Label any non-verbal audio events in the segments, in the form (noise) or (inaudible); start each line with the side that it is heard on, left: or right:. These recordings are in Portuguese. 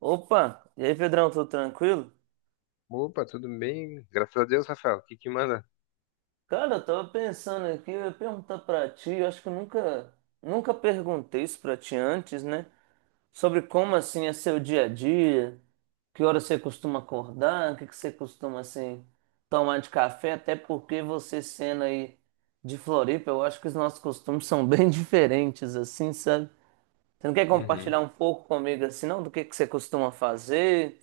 right: Opa, e aí, Pedrão, tudo tranquilo?
left: Opa, tudo bem? Graças a Deus, Rafael. O que que manda?
right: Cara, eu tava pensando aqui, eu ia perguntar pra ti, eu acho que eu nunca perguntei isso pra ti antes, né? Sobre como, assim, é seu dia a dia, que hora você costuma acordar, o que que você costuma, assim, tomar de café, até porque você sendo aí de Floripa, eu acho que os nossos costumes são bem (laughs) diferentes, assim, sabe? Você não quer
left: Uhum.
right: compartilhar um pouco comigo, assim, não? Do que você costuma fazer?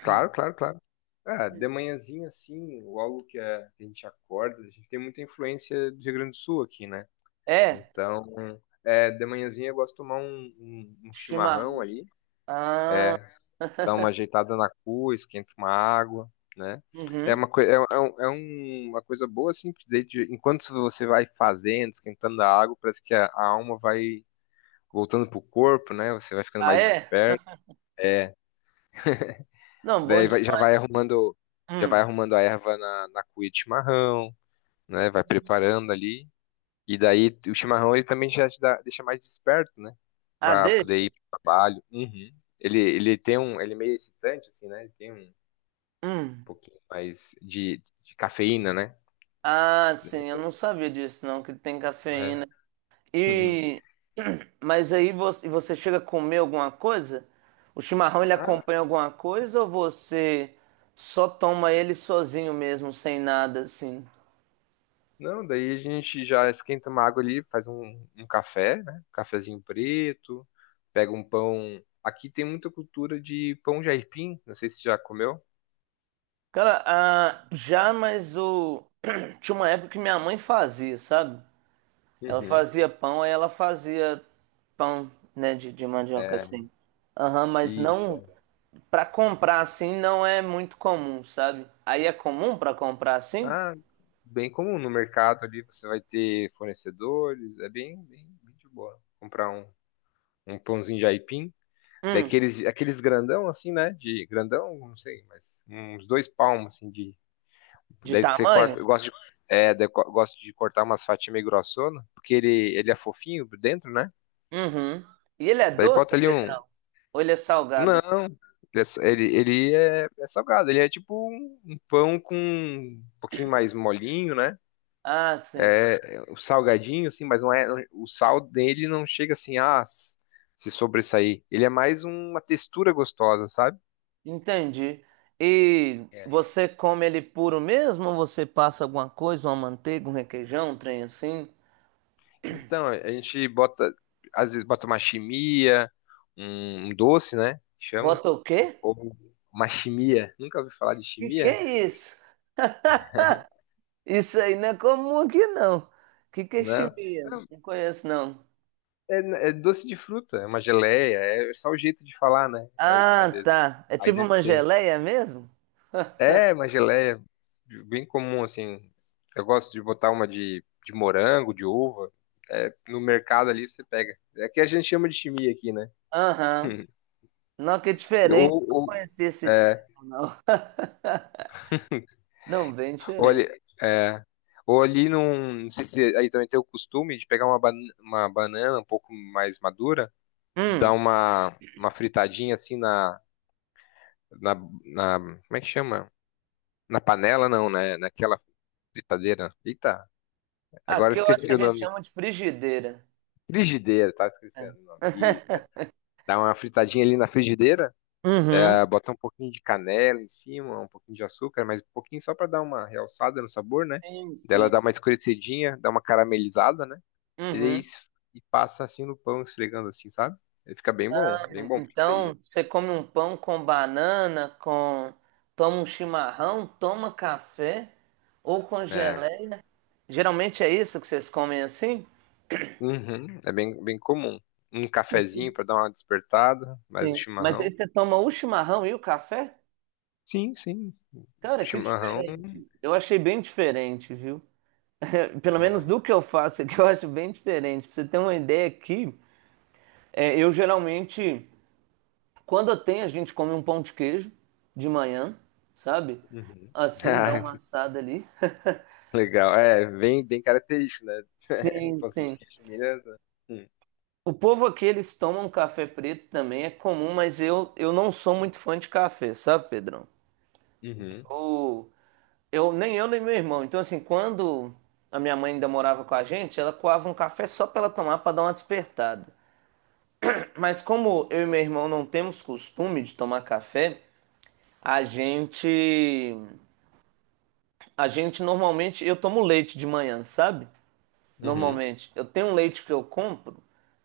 left: Claro, claro, claro. Ah, de manhãzinha, assim, logo que a gente acorda, a gente tem muita influência do Rio Grande do Sul aqui, né?
right: É,
left: Então, de manhãzinha eu gosto de tomar um chimarrão
right: chimarrão.
left: ali,
right: Ah...
left: é, dar
right: (laughs)
left: uma ajeitada na cua, esquenta uma água, né? É
right: Uhum.
left: uma, coi- é, é um- uma coisa boa, assim, que daí enquanto você vai fazendo, esquentando a água, parece que a alma vai voltando pro corpo, né? Você vai ficando
right: Ah,
left: mais
right: é?
left: desperto. É.
right: Não, bom
left: Daí
right: demais.
left: já vai
right: Hum.
left: arrumando a erva na cuia de chimarrão, né? Vai preparando ali. E daí o chimarrão ele também já te deixa mais desperto, né?
right: Ah,
left: Pra poder
right: deixa?
left: ir pro trabalho. Uhum. Ele tem ele é meio excitante, assim, né? Ele tem um
right: Hum.
left: pouquinho mais de cafeína, né?
right: Ah, sim, eu não sabia disso, não, que tem
left: É.
right: cafeína.
left: Uhum.
right: E. (clears throat) Mas aí você, você chega a comer alguma coisa? O chimarrão ele
left: (laughs) Ah.
right: acompanha alguma coisa ou você só toma ele sozinho mesmo, sem nada, assim?
left: Não, daí a gente já esquenta uma água ali, faz um café, né? Cafezinho preto, pega um pão. Aqui tem muita cultura de pão de aipim, não sei se já comeu.
right: Cara, ah, já, mas o. (clears throat) Tinha uma época que minha mãe fazia, sabe? Ela
left: Uhum.
right: fazia pão, aí ela fazia pão, né, de mandioca
left: É,
right: assim. Aham, mas
left: isso.
right: não
left: É.
right: para comprar assim não é muito comum, sabe? Aí é comum para comprar assim?
left: Ah, bem comum no mercado ali, você vai ter fornecedores, é bem, bem, bem de boa. Comprar um pãozinho de aipim,
right: Hum,
left: daqueles, aqueles grandão assim, né? De grandão, não sei, mas uns 2 palmos assim de.
right: de
left: Daí você
right: tamanho?
left: corta. Eu gosto de cortar umas fatias meio grossona, porque ele é fofinho por dentro, né?
right: Uhum. E ele é
left: Daí
right: doce,
left: bota ali um.
right: Pedrão? Ou ele é salgado?
left: Não, ele é salgado, ele é tipo um pão com um pouquinho mais molinho, né?
right: Ah, sim.
left: O salgadinho, assim, mas não é. O sal dele não chega assim, se sobressair. Ele é mais uma textura gostosa, sabe?
right: Entendi. E
left: É.
right: você come ele puro mesmo? Ou você passa alguma coisa, uma manteiga, um requeijão, um trem assim?
left: Então, a gente bota, às vezes bota uma chimia, um doce, né? Que chama.
right: Bota o quê?
left: Ou uma chimia. Nunca ouvi falar de
right: Que
left: chimia?
right: é isso? Isso aí não é comum aqui, não. O que que é
left: Não.
right: chimia? Não conheço, não.
left: É, é doce de fruta, é uma geleia, é só o jeito de falar, né? É. Às
right: Ah,
left: vezes.
right: tá. É
left: Aí
right: tipo
left: deve
right: uma
left: ter.
right: geleia mesmo?
left: É, uma geleia bem comum, assim. Eu gosto de botar uma de morango, de uva. É, no mercado ali você pega. É que a gente chama de chimia aqui, né?
right: Aham.
left: (laughs)
right: Não, que é
left: E
right: diferente. Não conhecia esse
left: é,
right: termo, não. (laughs) Não, bem
left: ou
right: diferente.
left: ali, é, ou ali num. Não sei se aí também tem o costume de pegar uma banana um pouco mais madura. Dá
right: Hum.
left: uma fritadinha assim na, na. Como é que chama? Na panela, não, né? Naquela fritadeira. Eita, agora eu
right: Aqui eu acho que
left: esqueci
right: a
left: o
right: gente
left: nome.
right: chama de frigideira.
left: Frigideira, tá
right: É.
left: esquecendo o nome. Isso. É.
right: (laughs)
left: Dá uma fritadinha ali na frigideira,
right: Uhum.
left: bota um pouquinho de canela em cima, um pouquinho de açúcar, mas um pouquinho só pra dar uma realçada no sabor, né?
right: Sim,
left: Daí ela dá
right: sim.
left: uma escurecidinha, dá uma caramelizada, né? E, daí
right: Uhum.
left: es- e passa assim no pão, esfregando assim, sabe? Ele fica bem bom, bem bom. Porque daí,
right: Então, você come um pão com banana, com... Toma um chimarrão, toma café ou com
left: né.
right: geleia. Geralmente é isso que vocês comem assim?
left: Uhum. É bem, bem comum. Um
right: É que-
left: cafezinho para dar uma despertada, mais o
right: Sim. Mas aí
left: chimarrão.
right: você toma o chimarrão e o café?
left: Sim, sim. O
right: Cara, que
left: chimarrão.
right: diferente. Eu achei bem diferente, viu? (laughs) Pelo
left: Não
right: menos
left: é-.
right: do que eu faço aqui, eu acho bem diferente. Pra você ter uma ideia aqui, é, eu geralmente, quando eu tenho, a gente come um pão de queijo de manhã, sabe?
left: Uhum. (laughs)
right: Assim, dá
left: Ah,
right: uma assada ali.
left: legal. É, bem, bem característico, né? (laughs)
right: Sim,
left: Um assim, de
right: sim.
left: leite Minas, né? Hum.
right: O povo aqui, eles tomam café preto também, é comum, mas eu não sou muito fã de café, sabe, Pedrão?
left: Uhum,
right: Eu, nem eu, nem meu irmão. Então, assim, quando a minha mãe ainda morava com a gente, ela coava um café só pra ela tomar, pra dar uma despertada. Mas como eu e meu irmão não temos costume de tomar café, a gente. A gente normalmente. Eu tomo leite de manhã, sabe?
left: uhum.
right: Normalmente. Eu tenho um leite que eu compro.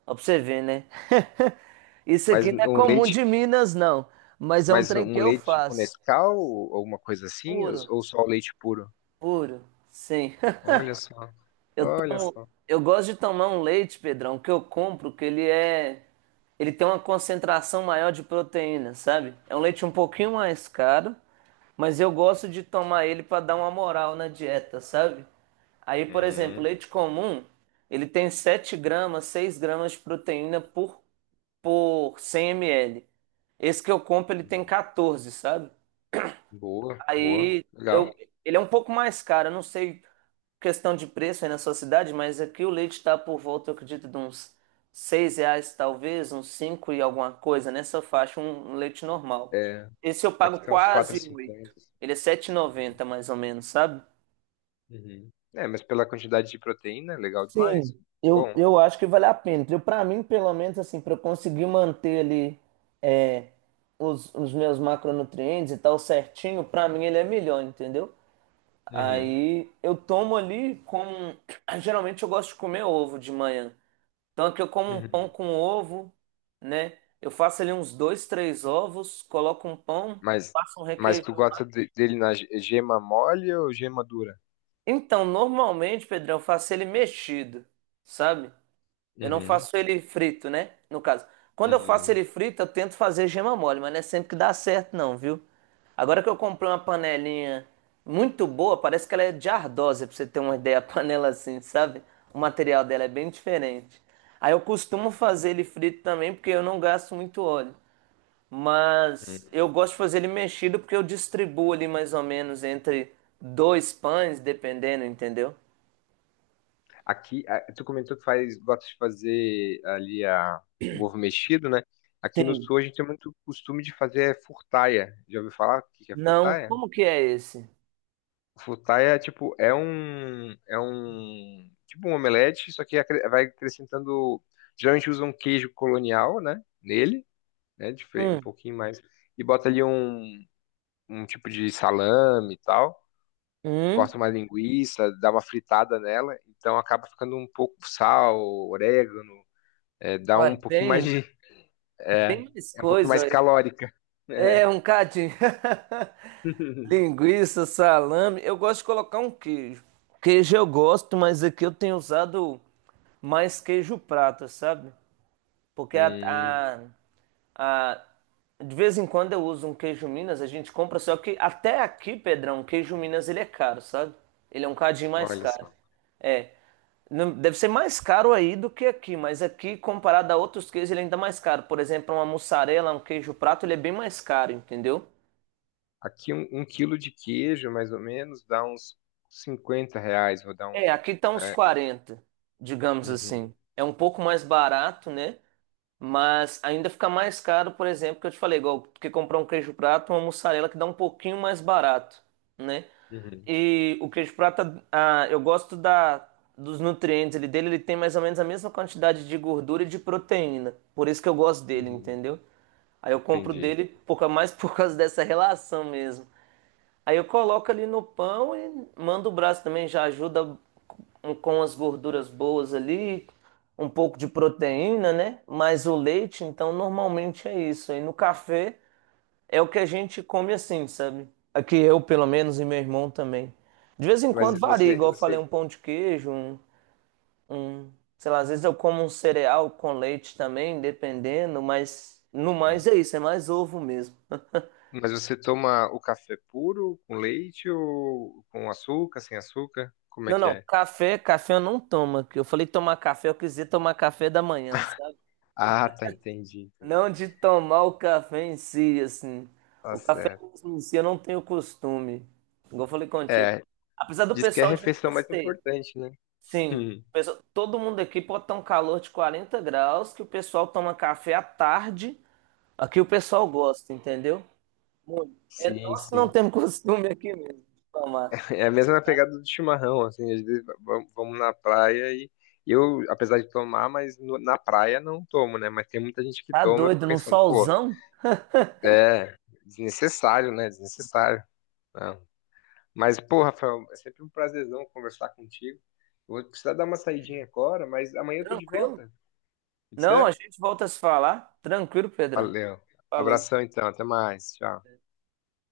right: Ó, pra você ver, né? (laughs) Isso
left: Mas
right: aqui não é
left: um
right: comum
left: leite,
right: de Minas, não. Mas é um
left: mas
right: trem
left: um
right: que eu
left: leite com
right: faço.
left: Nescau ou alguma coisa assim, ou
right: Puro,
left: ou só o leite puro?
right: puro. Sim.
left: Olha só, olha só.
right: (laughs) Eu gosto de tomar um leite, Pedrão, que eu compro, que ele é. ele tem uma concentração maior de proteína, sabe? É um leite um pouquinho mais caro, mas eu gosto de tomar ele para dar uma moral na dieta, sabe? Aí, por exemplo,
left: Hum,
right: leite comum, ele tem 7 gramas, 6 gramas de proteína por 100 ml. Esse que eu compro, ele tem
left: uhum.
right: 14, sabe?
left: Boa, boa,
right: Aí
left: legal.
right: eu, ele é um pouco mais caro, eu não sei questão de preço aí na sua cidade, mas aqui o leite está por volta, eu acredito, de uns R$ 6, talvez, uns cinco e alguma coisa nessa faixa, um leite normal.
left: É,
right: Esse eu
left: aqui
right: pago
left: tá uns
right: quase oito.
left: 4,50.
right: Ele é 7,90 mais ou menos, sabe?
left: Uhum. É, mas pela quantidade de proteína, é legal demais.
right: Sim,
left: Bom.
right: eu acho que vale a pena. Eu, para mim, pelo menos, assim, para eu conseguir manter ali é, os meus macronutrientes e tal certinho, para mim ele é melhor, entendeu?
left: Uhum.
right: Aí eu tomo ali como. (clears throat) Geralmente eu gosto de comer ovo de manhã. Tanto que eu como um pão
left: Uhum.
right: com ovo, né? Eu faço ali uns dois, três ovos, coloco um pão,
left: Mas,
right: passo um
left: tu
right: requeijão lá.
left: gosta dele na gema mole ou gema dura?
right: Então, normalmente, Pedrão, eu faço ele mexido, sabe? Eu não
left: Uhum.
right: faço ele frito, né? No caso. Quando eu faço
left: Uhum.
right: ele frito, eu tento fazer gema mole, mas não é sempre que dá certo, não, viu? Agora que eu comprei uma panelinha muito boa, parece que ela é de ardósia, pra você ter uma (laughs) ideia, a panela assim, sabe? O material dela é bem diferente. Aí eu costumo fazer ele frito também, porque eu não gasto muito óleo.
left: Uhum.
right: Mas eu gosto de fazer ele mexido, porque eu distribuo ali mais ou menos entre dois pães, dependendo, entendeu?
left: Aqui, tu comentou que faz, gosta de fazer ali o ovo mexido, né? Aqui no
right: Sim.
left: sul a gente tem muito costume de fazer furtaia. Já ouviu falar o que que é
right: Não,
left: furtaia?
right: como que é esse?
left: Futai é tipo, tipo um omelete, só que vai acrescentando, geralmente usa um queijo colonial, né, nele, né, um
right: Hum.
left: pouquinho mais, e bota ali um tipo de salame e tal,
right: Hum?
left: corta uma linguiça, dá uma fritada nela, então acaba ficando um pouco sal, orégano, dá
right: Olha,
left: um pouquinho mais
right: bem,
left: de. é,
right: bem mais
left: é um pouquinho
right: coisa.
left: mais
right: Olha.
left: calórica. (laughs) É.
right: É um cadinho. (laughs)
left: (laughs)
right: Linguiça, salame. Eu gosto de colocar um queijo. Queijo eu gosto, mas aqui eu tenho usado mais queijo prata, sabe? Porque
left: Hum,
right: ah, de vez em quando eu uso um queijo Minas, a gente compra, só que até aqui, Pedrão, queijo Minas ele é caro, sabe? Ele é um cadinho mais
left: olha
right: caro.
left: só.
right: É. Não- Deve ser mais caro aí do que aqui, mas aqui, comparado a outros queijos, ele é ainda mais caro. Por exemplo, uma mussarela, um queijo prato, ele é bem mais caro, entendeu?
left: Aqui um quilo de queijo, mais ou menos, dá uns 50 reais. Vou dar
right: É,
left: um.
right: aqui tá uns 40, digamos
left: Uhum,
right: assim. É um pouco mais barato, né? Mas ainda fica mais caro, por exemplo, que eu te falei, igual que comprar um queijo prato, uma mussarela que dá um pouquinho mais barato, né?
left: uhum,
right: E o queijo prata, ah, eu gosto dos nutrientes dele, ele tem mais ou menos a mesma quantidade de gordura e de proteína. Por isso que eu gosto dele,
left: uhum.
right: entendeu? Aí eu compro
left: Entendi.
right: dele por, ca- mais por causa dessa relação mesmo. Aí eu coloco ali no pão e mando o braço também, já ajuda com as gorduras boas ali, um pouco de proteína, né? Mas o leite, então, normalmente é isso. Aí no café é o que a gente come assim, sabe? Aqui eu, pelo menos, e meu irmão também. De vez em
left: Mas
right: quando varia,
left: você,
right: igual eu falei,
left: você,
right: um pão de queijo, um, sei lá, às vezes eu como um cereal com leite também, dependendo, mas no mais
left: Uhum.
right: é isso, é mais ovo mesmo.
left: mas você toma o café puro com leite ou com açúcar, sem açúcar? Como é
right: Não,
left: que
right: não,
left: é?
right: café, café eu não tomo, que eu falei tomar café, eu quis dizer tomar café da manhã, sabe?
left: Ah, tá, entendi, entendi.
right: Não de tomar o café em si, assim.
left: Tá
right: O café
left: certo.
right: mesmo em si eu não tenho costume, igual eu falei contigo.
left: É,
right: Apesar do
left: diz que é a
right: pessoal de
left: refeição
right: Minas
left: mais
right: ter,
left: importante, né? (laughs)
right: sim,
left: Hum.
right: o pessoal- todo mundo aqui pode estar um calor de 40 graus, que o pessoal toma café à tarde, aqui o pessoal gosta, entendeu? Muito. É
left: Sim,
right: nós que não
left: sim.
right: temos (laughs) costume aqui mesmo de tomar.
left: É a mesma pegada do chimarrão, assim, às vezes vamos na praia e eu, apesar de tomar, mas na praia não tomo, né? Mas tem muita gente que
right: Tá
left: toma, eu
right: doido,
left: fico
right: num
left: pensando, pô,
right: solzão?
left: é desnecessário, né? Desnecessário. Não. Mas, pô, Rafael, é sempre um prazerzão conversar contigo. Eu vou precisar dar uma saidinha agora, mas amanhã eu tô de
right: Tranquilo?
left: volta. Pode
right: Não, a
left: ser?
right: gente volta a se falar. Tranquilo, Pedrão.
left: Valeu.
right: Falou.
left: Abração então, até mais. Tchau.